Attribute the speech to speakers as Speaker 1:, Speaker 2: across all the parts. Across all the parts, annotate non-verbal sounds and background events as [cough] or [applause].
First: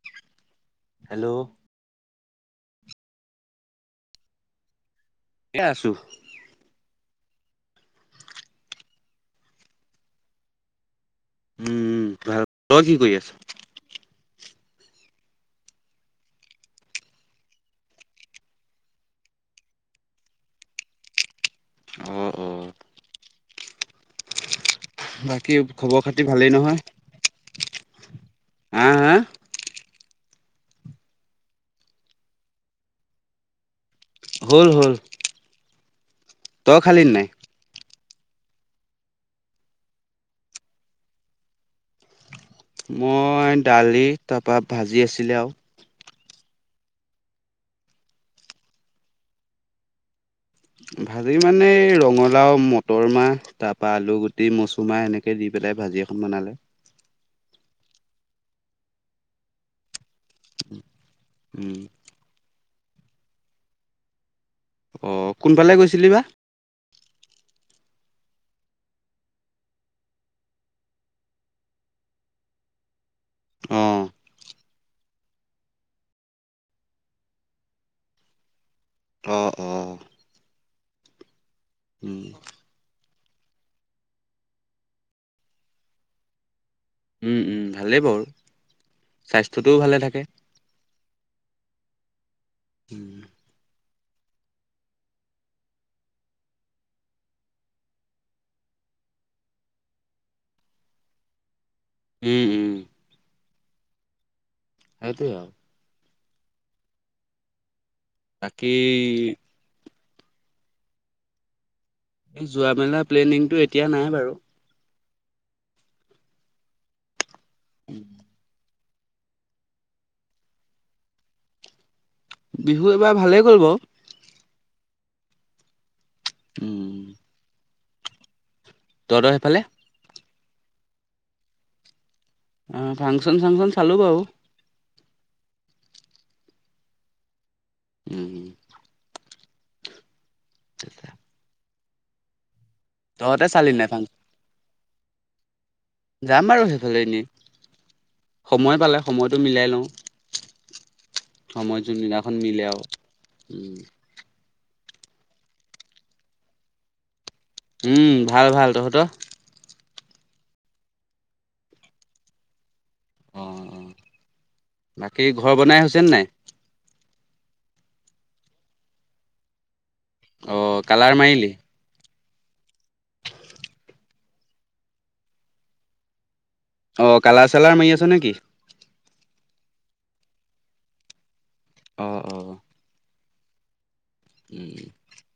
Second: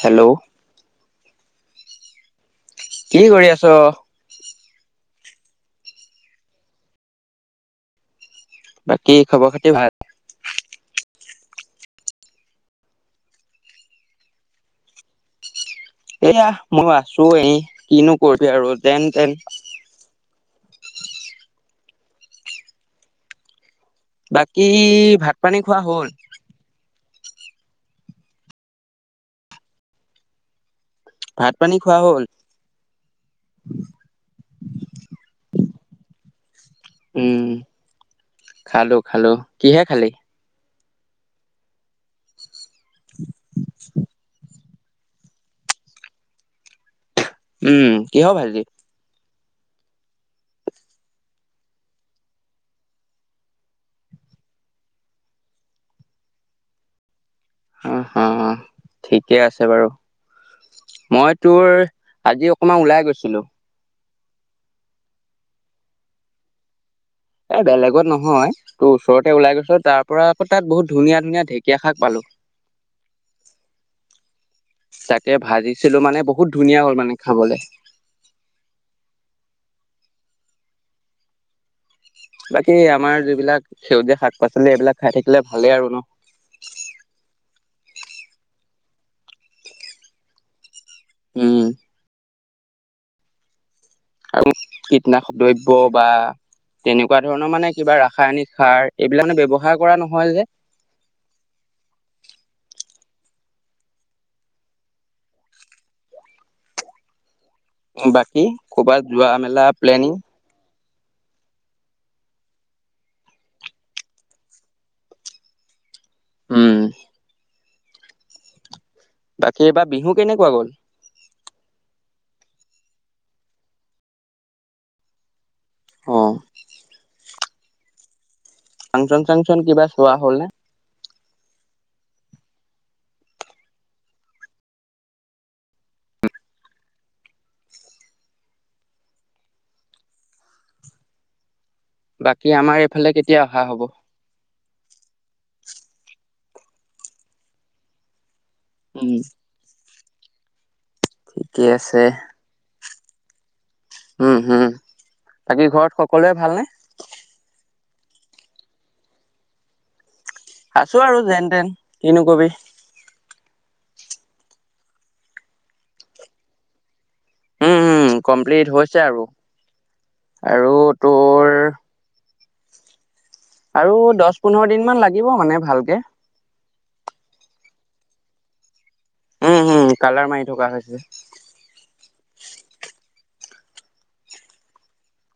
Speaker 1: Hello
Speaker 2: hello
Speaker 1: কি কৰি আছ?
Speaker 2: এ আছোঁ।
Speaker 1: বাকী খবৰ খাতি ভাল?
Speaker 2: উ উ, ভাল। তই কি কৰি আছ?
Speaker 1: এয়া মই আছোঁ এ, কিনো কৰিবি আৰু যেন তেন।
Speaker 2: অ অ।
Speaker 1: বাক কি ভাত
Speaker 2: বাকী
Speaker 1: পানী খোৱা
Speaker 2: খবৰ
Speaker 1: হ'ল?
Speaker 2: খাতি ভালেই নহয় হা হা?
Speaker 1: ভাত পানী খোৱা হ'ল?
Speaker 2: হ'ল হ'ল। তই খালি নাই?
Speaker 1: উম খালো খালো। কিহে খালি?
Speaker 2: মই দালি, তা পা ভাঁজি আছিলে আও।
Speaker 1: উম কিহৰ‌ ভাঁজি?
Speaker 2: ভাঁজি মানে ৰঙালাও, মতৰ মাহ, তাৰপা আলু গুটি মচুৰমাহ এনেকে দি পেলাই ভাঁজি এখন বনালে।
Speaker 1: অ অ, ঠিকে আছে বাৰু। মই তোৰ
Speaker 2: উম
Speaker 1: আজি কমান ওলাই গৈছিলো।
Speaker 2: অ', কোনফালে গৈছিলি বা?
Speaker 1: এ বেলেগত নহয়, তোৰ ওচৰতে ওলাই গৈছো, তাৰ পৰা আকৌ তাত বহুত ধুনীয়া ধুনীয়া ঢেকীয়া শাক পালো।
Speaker 2: অ'।
Speaker 1: চাকে ভাঁজিছিলো মানে বহুত ধুনীয়া হ'ল মানে খাবলে।
Speaker 2: অ অ। উম
Speaker 1: বাকী আমাৰ বিলাক সেউজীয়া শাক পাচলি এইবিলাক খাই থাকিলে ভালেই আৰু ন?
Speaker 2: উম উম ভালেই বাৰু। স্বাস্থ্যটোও ভালে থাকে।
Speaker 1: উম।
Speaker 2: [inaudible]
Speaker 1: আৰু কীটনাশক দ্ৰব্য বা তেনেকুৱা ধৰণৰ মানে কিবা ৰাসায়নিক সাৰ এইবিলাক ব্যৱহাৰ কৰা নহয় যে।
Speaker 2: উম উম। সেইটোৱে আও।
Speaker 1: বাকী, ক'বাত যোৱা মেলা প্লেনিং?
Speaker 2: যোৱা মেলা প্লেনিংটো এতিয়া নাই বাৰু।
Speaker 1: উম।
Speaker 2: [inaudible]
Speaker 1: বাকী এইবাৰ বিহু কেনেকুৱা গ'ল?
Speaker 2: বিহু এ'বাৰ ভালেই গ'ল বাৰু!
Speaker 1: অঁ।
Speaker 2: উম
Speaker 1: ফাংচন
Speaker 2: তহঁতৰ
Speaker 1: চাংচন
Speaker 2: সেইফালে
Speaker 1: কিবা চোৱা হ'ল নে।
Speaker 2: অ ফাংচন চাংচন চালো বাৰু। উম হম চাহ খালা
Speaker 1: বাকী আমাৰ এইফালে কেতিয়া অহা
Speaker 2: চালি নাই
Speaker 1: হ'ব
Speaker 2: ফাংচন যাম আৰু সেইফালে এনেই সময় পালে
Speaker 1: উম,
Speaker 2: সময়টো মিলাই লওঁ
Speaker 1: ঠিকে
Speaker 2: সময়
Speaker 1: আছে
Speaker 2: জোনদিনাখন মিলে আৰু উম
Speaker 1: উম হম বাকী ঘৰত সকলোৱে ভালনে
Speaker 2: উম ভাল ভাল তহঁতৰ
Speaker 1: আছো আৰু যেন তেন কিনো কবি
Speaker 2: অ অ বাকী ঘৰ বনাই হৈছেনে নাই
Speaker 1: উম, উম কমপ্লিট হৈছে আৰু
Speaker 2: অ
Speaker 1: আৰু
Speaker 2: কালাৰ
Speaker 1: তোৰ
Speaker 2: মাৰিলি
Speaker 1: আৰু দহ পোন্ধৰ দিন মান লাগিব মানে ভালকে
Speaker 2: অ কালাৰ চালাৰ মাৰি আছ নেকি?
Speaker 1: উম হুম কালাৰ মাৰি থকা হৈছে।
Speaker 2: অঁ অঁ। [unintelligible]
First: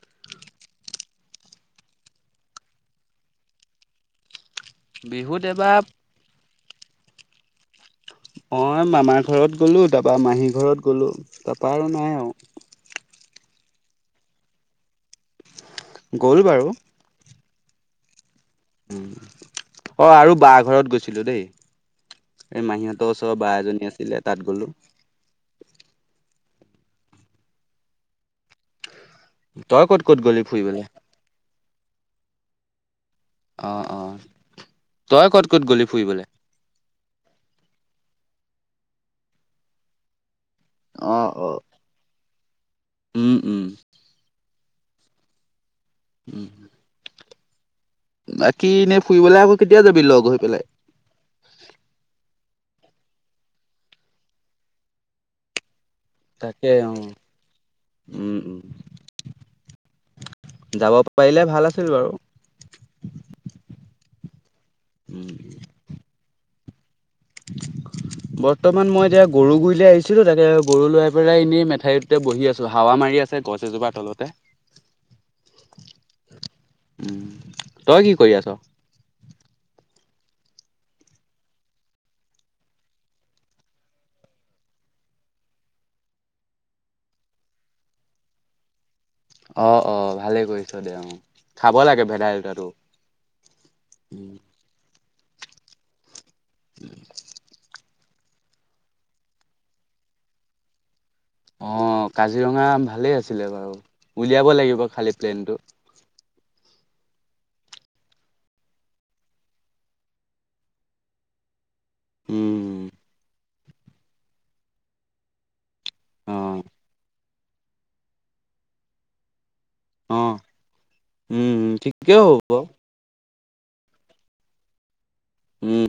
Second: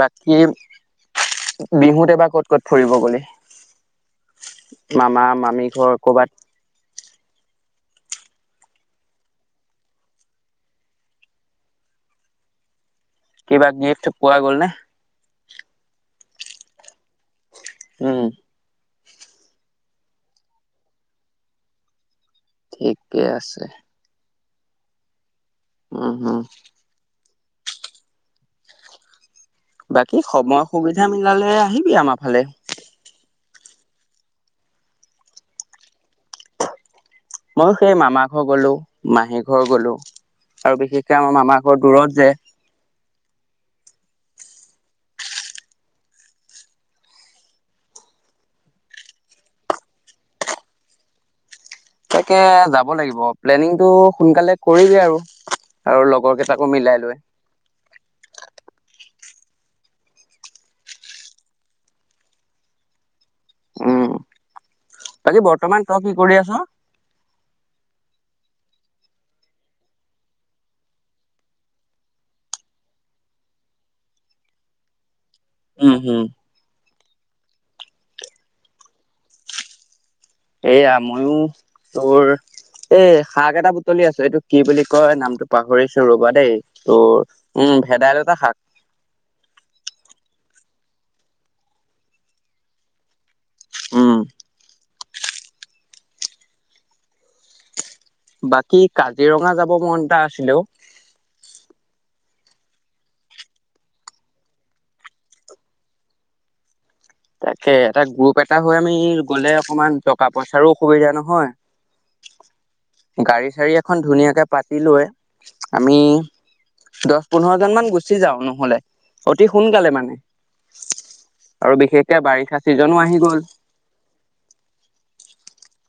Speaker 1: বাকী বিহুত এবাৰ ক'ত ক'ত ফুৰিব গলি? মামা
Speaker 2: বিহুত
Speaker 1: মামী
Speaker 2: এবাৰ
Speaker 1: ঘৰ কৰ'বাত
Speaker 2: মই মামাৰ ঘৰত গ'লোঁ তাৰপা মাহীৰ ঘৰত গ'লোঁ তাৰপা আৰু নাই আৰু
Speaker 1: কিবা গিফ্ট পোৱা গ'ল নে
Speaker 2: গ'ল বাৰু
Speaker 1: উম
Speaker 2: অ আৰু বা ঘৰত গৈছিলো দেই। এই মাহীহঁতৰ
Speaker 1: ঠিকে
Speaker 2: ওচৰ বা
Speaker 1: আছে
Speaker 2: এজনী আছিলে তাত গ'লোঁ।
Speaker 1: উম উম।
Speaker 2: তই ক'ত
Speaker 1: বাকী
Speaker 2: ক'ত গ'লি
Speaker 1: সময়
Speaker 2: ফুৰিবলে?
Speaker 1: সুবিধা মিলালে আহিবি আমাৰ ফালে
Speaker 2: অ অ তই ক'ত ক'ত গলি ফুৰিবলৈ
Speaker 1: মই সেই মামা ঘৰ গলো মাহী ঘৰ গলো আৰু বিশেষকে
Speaker 2: অ',
Speaker 1: আমাৰ
Speaker 2: অ'।
Speaker 1: মামাৰ ঘৰত দূৰত যে।
Speaker 2: উম, উম, [inaudible] বাকী এনেই ফুৰিবলে আকৌ কেতিয়া যাবি লগ হৈ পেলাই
Speaker 1: তাকে যাব লাগিব প্লেনিংটো সোনকালে কৰি দে আৰু আৰু লগৰ কেইটাকো
Speaker 2: তাকে অ',
Speaker 1: মিলাই লৈ।
Speaker 2: উম, উম, যাব পাৰিলে ভাল আছিল বাৰু।
Speaker 1: উম বাকী বৰ্তমান তই কি কৰি আছ?
Speaker 2: বৰ্তমান মই এতিয়া গৰু গুৰি লৈ আহিছিলো, তাকে গৰু লৈ পেলাই এনেই মেঠাইতে বহি আছো হাৱা মাৰি আছে গছ এজোপা তলতে।
Speaker 1: উম উম।
Speaker 2: তই কি কৰি আছ?
Speaker 1: এয়া মইয়ো তোৰ এই শাক এটা বুটলি আছে, এইটো কি বুলি কয়, নামটো পাহৰিছো ৰবা দেই, তোৰ উম ভেদাইলতা শাক।
Speaker 2: অ' অ' ভালে কৰিছ দে অ' খাব লাগে ভেদাইলতাটো।
Speaker 1: উম
Speaker 2: [inaudible] [inaudible]
Speaker 1: বাকী কাজিৰঙা যাব মন এটা আছিলে অ'।
Speaker 2: অ' কাজিৰঙা ভালেই আছিলে বাৰু, উলিয়াব লাগিব খালি প্লেনটো।
Speaker 1: তাকে এটা গ্ৰুপ এটা হৈ আমি গ'লে অকনমান টকা পইচাৰো অসুবিধা নহয়।
Speaker 2: উম।
Speaker 1: গাড়ী এখন ধুনীয়াকে পাতি লৈ। আমি
Speaker 2: অ',
Speaker 1: দহ পোন্ধৰ জন মান গুচি যাওঁ নহলে। অতি সোনকালে মানে,
Speaker 2: অ', উম,
Speaker 1: আৰু বিশেষ
Speaker 2: ঠিকেই
Speaker 1: এতিয়া
Speaker 2: হ'ব
Speaker 1: বাৰিষা চিজনো আহি হি গ'ল
Speaker 2: উম।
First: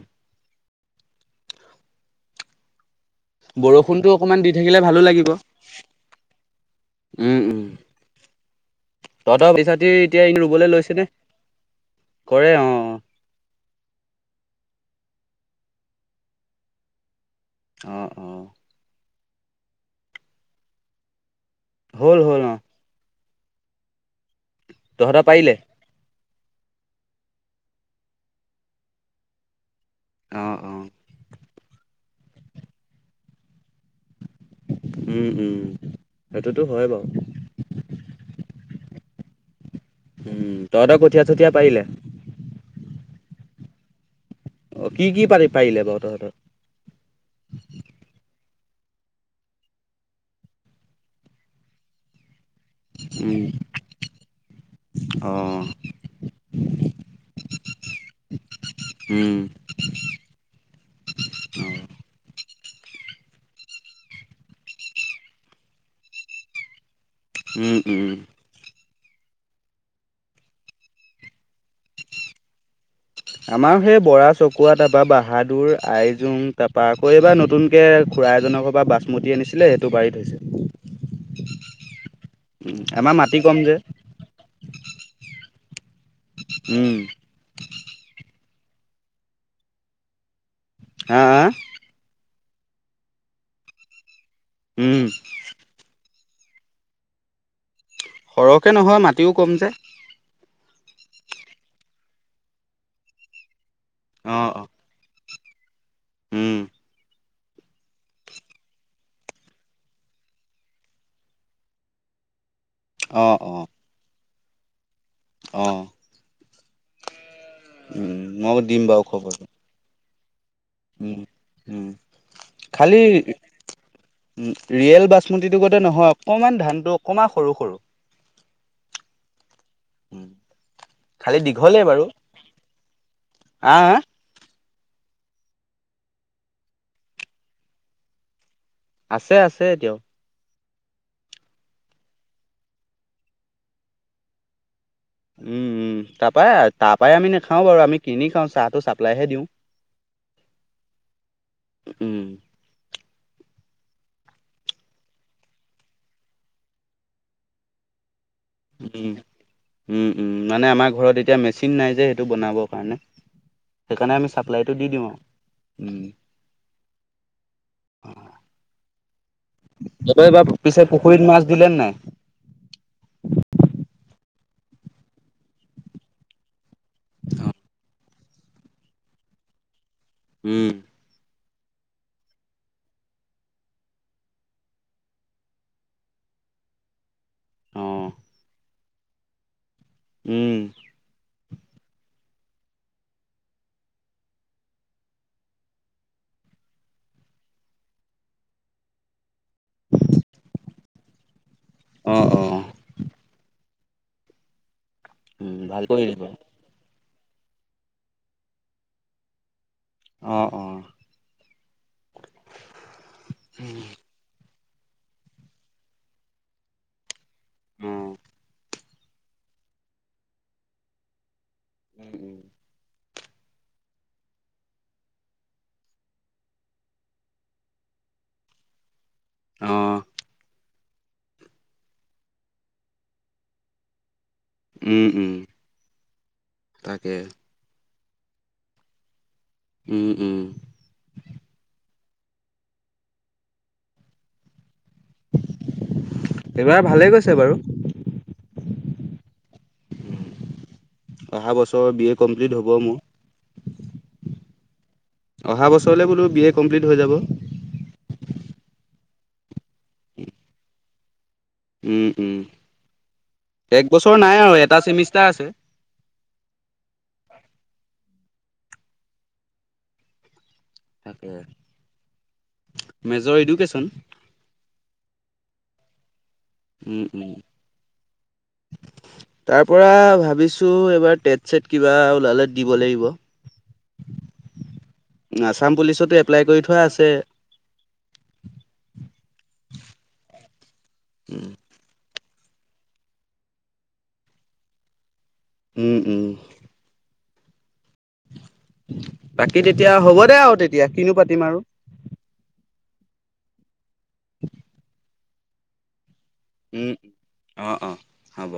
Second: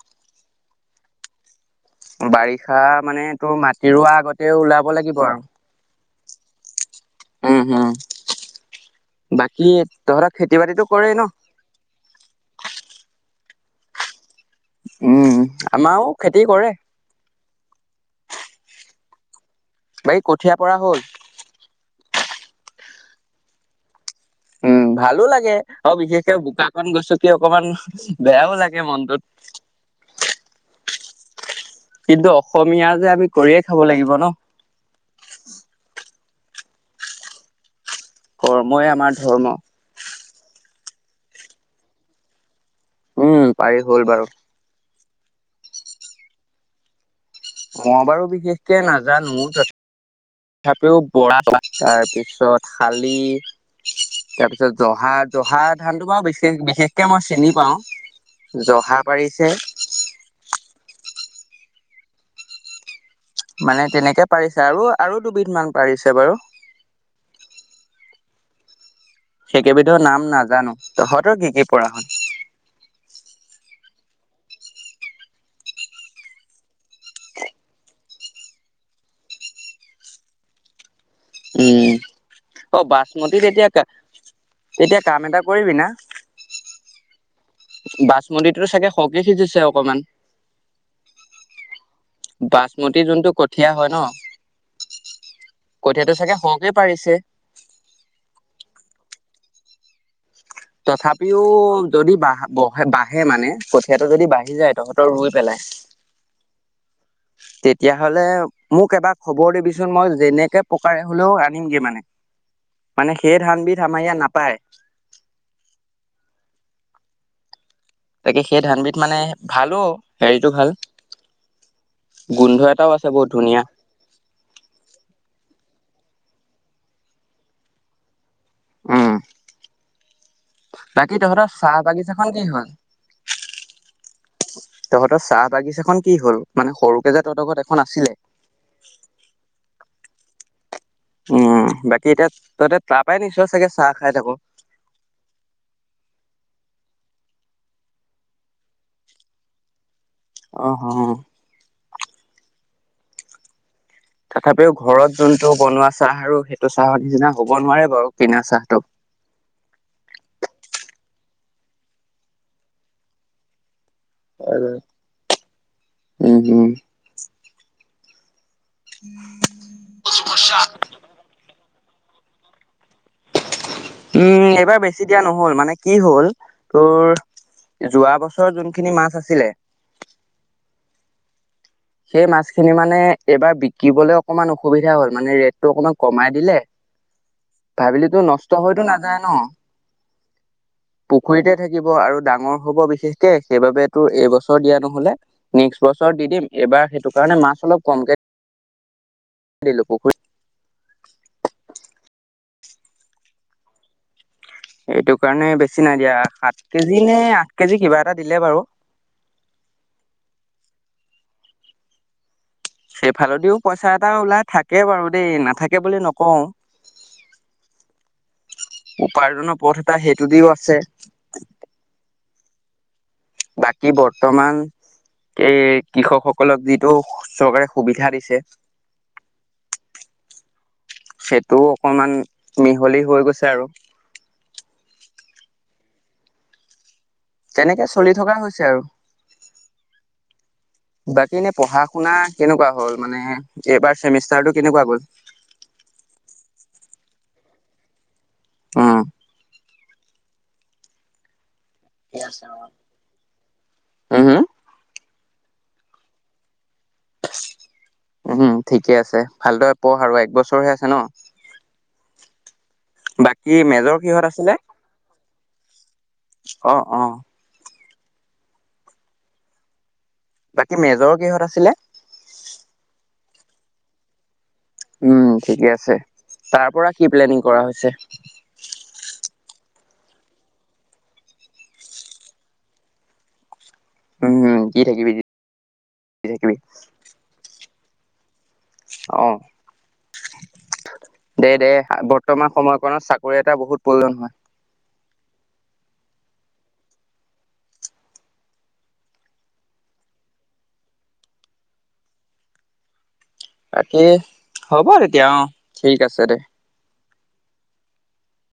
Speaker 1: বাৰিষা মানে তোৰ মাটি
Speaker 2: বৰষুণটো
Speaker 1: ৰোৱা
Speaker 2: অকমান দি
Speaker 1: আগতে
Speaker 2: থাকিলে
Speaker 1: ওলাব
Speaker 2: ভালো
Speaker 1: লাগিব আৰু।
Speaker 2: উম উম তহত [unintelligible]
Speaker 1: বাকী
Speaker 2: এতিয়া
Speaker 1: তহঁতৰ খেতি
Speaker 2: ৰুবলৈ
Speaker 1: বাতিটো
Speaker 2: লৈছেনে
Speaker 1: কৰেই ন
Speaker 2: কৰে অ'
Speaker 1: উম আমাৰো খেতি কৰে।
Speaker 2: অ' অ'।
Speaker 1: বাকী কঠিয়া পৰা হ'ল?
Speaker 2: হ'ল হ'ল অ'।
Speaker 1: উম ভালো
Speaker 2: তহঁতৰ
Speaker 1: লাগে,
Speaker 2: পাৰিলে?
Speaker 1: অ' বিশেষ তেও বোকা পানী গছকি অকমান বেয়াও লাগে মনটোত।
Speaker 2: অ' অ'।
Speaker 1: কিন্তু অসমীয়া যে আমি কৰিয়ে খাব লাগিব ন।
Speaker 2: উম উম। সেইটোতো হয় বাৰু।
Speaker 1: কৰ্মই আমাৰ ধৰ্ম।
Speaker 2: তহতৰ কঠীয়া চঠীয়া পাৰিলে?
Speaker 1: উম পাৰি হ'ল বাৰু।
Speaker 2: অ' কি কি পাৰি পাৰিলে বাৰু তহঁতৰ?
Speaker 1: অ বাৰু বিশেষকে নাজানো তথাপিও বৰা পা [unintelligible] তাৰপিছত খালি
Speaker 2: উম,
Speaker 1: তাৰপিছত জহা জহা
Speaker 2: অ',
Speaker 1: ধানটো বাওঁ বিশেষ বিশেষকে মই চিনী পাওঁ জহা
Speaker 2: উম,
Speaker 1: পাৰিছে
Speaker 2: [unintelligible]
Speaker 1: মানে তেনেকে পাৰিছে আৰু আৰু দুবিধ মান পাৰিছে বাৰু।
Speaker 2: উম, উম,
Speaker 1: সেইকেইবিধ নাম নাজানো তহঁতৰ কি-কি পৰা হ'ল।
Speaker 2: আমাৰ সেই বৰা চকুৱা তাৰপৰা বাহাদুৰ আইজোং তাৰপা আকৌ এইবাৰ নতুনকে খুৰা এজনৰ বা বাচমতি আনিছিলে সেইটো পাৰি থৈছো।
Speaker 1: উম অ, বাচমতিত এতিয়া কা এতিয়া কাম এটা কৰিবি না?
Speaker 2: উম
Speaker 1: বাচমতিটো চাগে সৰকে সিজিছে অকমান?
Speaker 2: হা হা
Speaker 1: বাচমতি যোনটো কঠীয়া হয় ন,
Speaker 2: উম,
Speaker 1: সিহেতু চাগে চৰকেই পাৰিছে।
Speaker 2: সৰহকে নহয় মাটিও কম যে।
Speaker 1: তথাপিও যদি বা বহে বাঢ়ে মানে। কঠীয়া তো যদি
Speaker 2: অ
Speaker 1: বাঢ়ি
Speaker 2: অ
Speaker 1: যায় তহঁতৰ ৰুই, পেলাই।
Speaker 2: উম,
Speaker 1: তেতিয়াহ'লে মোক এবাৰ খবৰ দিবিচোন মই যেনেকে পকাৰে হলেও আনিমগে মানে। মানে
Speaker 2: অ
Speaker 1: সেই
Speaker 2: অ
Speaker 1: ধানবিধ আমাৰ ইয়াত নাপ পায়।
Speaker 2: অ', উম
Speaker 1: তাকে
Speaker 2: মই
Speaker 1: সেই
Speaker 2: দিম
Speaker 1: ধানবিধ
Speaker 2: বাৰু
Speaker 1: মানে
Speaker 2: খবৰটো
Speaker 1: ভালো সেইত
Speaker 2: উম উম
Speaker 1: গোন্ধ এটাও
Speaker 2: খালি
Speaker 1: আছে বহুত ধুনীয়া
Speaker 2: ৰিয়েল বাছ [unintelligible] মতিটোগতে নহয় অকমান ধানটো অকমান সৰু সৰু
Speaker 1: উম
Speaker 2: উম
Speaker 1: বাকী
Speaker 2: খালি
Speaker 1: তহঁতৰ চাহ
Speaker 2: দীঘলেই বাৰু
Speaker 1: বাগিছাখন কি হ'ল
Speaker 2: হা হা
Speaker 1: তহঁতৰ চাহ বাগিছাখন কি হল মানে সৰুকে যে তহঁত ঘত এখন আছিলে
Speaker 2: আছে আছে এতিয়াও
Speaker 1: উম বাকী এতিয়া তইতো তাৰ পাই নিছ চাগে চাহ খাই থাকো
Speaker 2: উম উম তাৰ পাই তাৰ পাই আমি নাখাওঁ বাৰু আমি কিনি খাওঁ চাহটো চাপ্লাইহে দিওঁ
Speaker 1: অহ অহ
Speaker 2: উম,
Speaker 1: তথাপিও ঘৰত যোনটো বনোৱা চাহ আৰু সেইটো চাহৰ নিচিনা হব নোৱাৰে বাৰু কিনা চাহটো
Speaker 2: উম উম উম মানে আমাৰ ঘৰত এ এতিয়া মেচিন নাই যে সেইটো বনাবৰ কাৰণে সেইকাৰণে আমি চাপ্লাইটো দি দিওঁ আও উম [unintelligible]
Speaker 1: উম।
Speaker 2: তাৰপৰা এইবাৰ পিছে পুখুৰীত মাছ দিলে নে নাই?
Speaker 1: উম এইবাৰ বেছি দিয়া নহল মানে কি হ'ল তোৰ, যোৱা বছ যোনখিনি মাছ আছিলে
Speaker 2: উম
Speaker 1: সেই মাছখিনি মানে এইবাৰ বিকিবলৈ অকণমান অসুবিধা হল মানে ৰেটটো অকমান কমাই দিলে
Speaker 2: অ',
Speaker 1: ভাবিলো নষ্ট হৈতো নাযায় ন।
Speaker 2: উম,
Speaker 1: পুখুৰীতে থাকিব আৰু ডাঙৰ হ'ব বিশেষকে সেইবাবে তোৰ এইবছৰ দিয়া নহলে নেক্সট বছৰ দি দিম এইবাৰ সেইটো কাৰণে মাছ অলপ কমকে দিলো পুখুৰী [inaudible]
Speaker 2: অঁ অঁ।
Speaker 1: এইটো কাৰণে বেছি
Speaker 2: ভাল
Speaker 1: নাই দিয়া,
Speaker 2: কৰিলি বাৰু
Speaker 1: সাত কে জি নে আঠ কেজি কিবা এটা দিলে বাৰু।
Speaker 2: অঁ অঁ।
Speaker 1: সেইফালদিও পইচা এটা ওলাই থাকে। থাকে বাৰু দেই নাথাকে বুলি নকওঁ।
Speaker 2: উম,
Speaker 1: উপাৰ্জনৰ পথ এটা সেইটো দিও আছে।
Speaker 2: উম উম।
Speaker 1: বাকী বৰ্তমান এই কৃষকসকলক যিটো চৰকাৰে সুবিধা দিছে।
Speaker 2: উম।
Speaker 1: সেইটোও অকনমান মিহলি হৈ গৈছে আৰু।
Speaker 2: উম, উম, তাকে।
Speaker 1: তেনেকে চলি থকা হৈছে আৰু।
Speaker 2: উম, উম,
Speaker 1: বাকী ইনে পঢ়া শু। শুনা কেনেকুৱা হ'ল মানে এইবাৰ চেমিষ্টাৰ টো কেনেকুৱা গ'ল।
Speaker 2: এইবাৰ ভালেই গৈছে বাৰু।
Speaker 1: আহ।
Speaker 2: অহা বছৰ চৰ বি এ কমপ্লিট হ'ব
Speaker 1: উম,
Speaker 2: মোৰ।
Speaker 1: হুম
Speaker 2: অহা বছৰলে বোলো বি এ কমপ্লিট। হৈ যাব।
Speaker 1: উম ঠিকে আছে ভালদৰে পঢ় আৰু এক বছৰহে আছে ন।
Speaker 2: উম উম।
Speaker 1: বাকী
Speaker 2: এক
Speaker 1: মেজৰ
Speaker 2: বছৰ
Speaker 1: কিহত
Speaker 2: নাই আৰু
Speaker 1: আছিলে
Speaker 2: এটা চেমিষ্টাৰ আছে,
Speaker 1: অ অ। বাকী মেজৰ
Speaker 2: তাকে,
Speaker 1: কিহঁত আছিলে।
Speaker 2: দৰ এডুকেশ্যন।
Speaker 1: উম ঠিকে আছে। তাৰ পৰা
Speaker 2: উম,
Speaker 1: কি
Speaker 2: উম।
Speaker 1: প্লেনিং কৰা হৈছে।
Speaker 2: তাৰ পৰা ভাবিছো এইবাৰ টেট চেট কিবা ওলালে দিব লাগিব।
Speaker 1: উম, দি থাকিবি দি
Speaker 2: আছাম পুলিচতো এপ্লাই
Speaker 1: থাকিবি
Speaker 2: কৰি থোৱা আছে।
Speaker 1: অ। দে দে। বৰ্তমান সময়কণত চাকৰি এটা বহুত প্ৰয়োজন হয়।
Speaker 2: উম উম। বাকী তেতিয়া হ'ব দে আও তেতিয়া কিনো পাতিম আৰু।
Speaker 1: বাকী হ'বই। এ অ ঠিক আছে দে।
Speaker 2: উম অ অ হ'ব।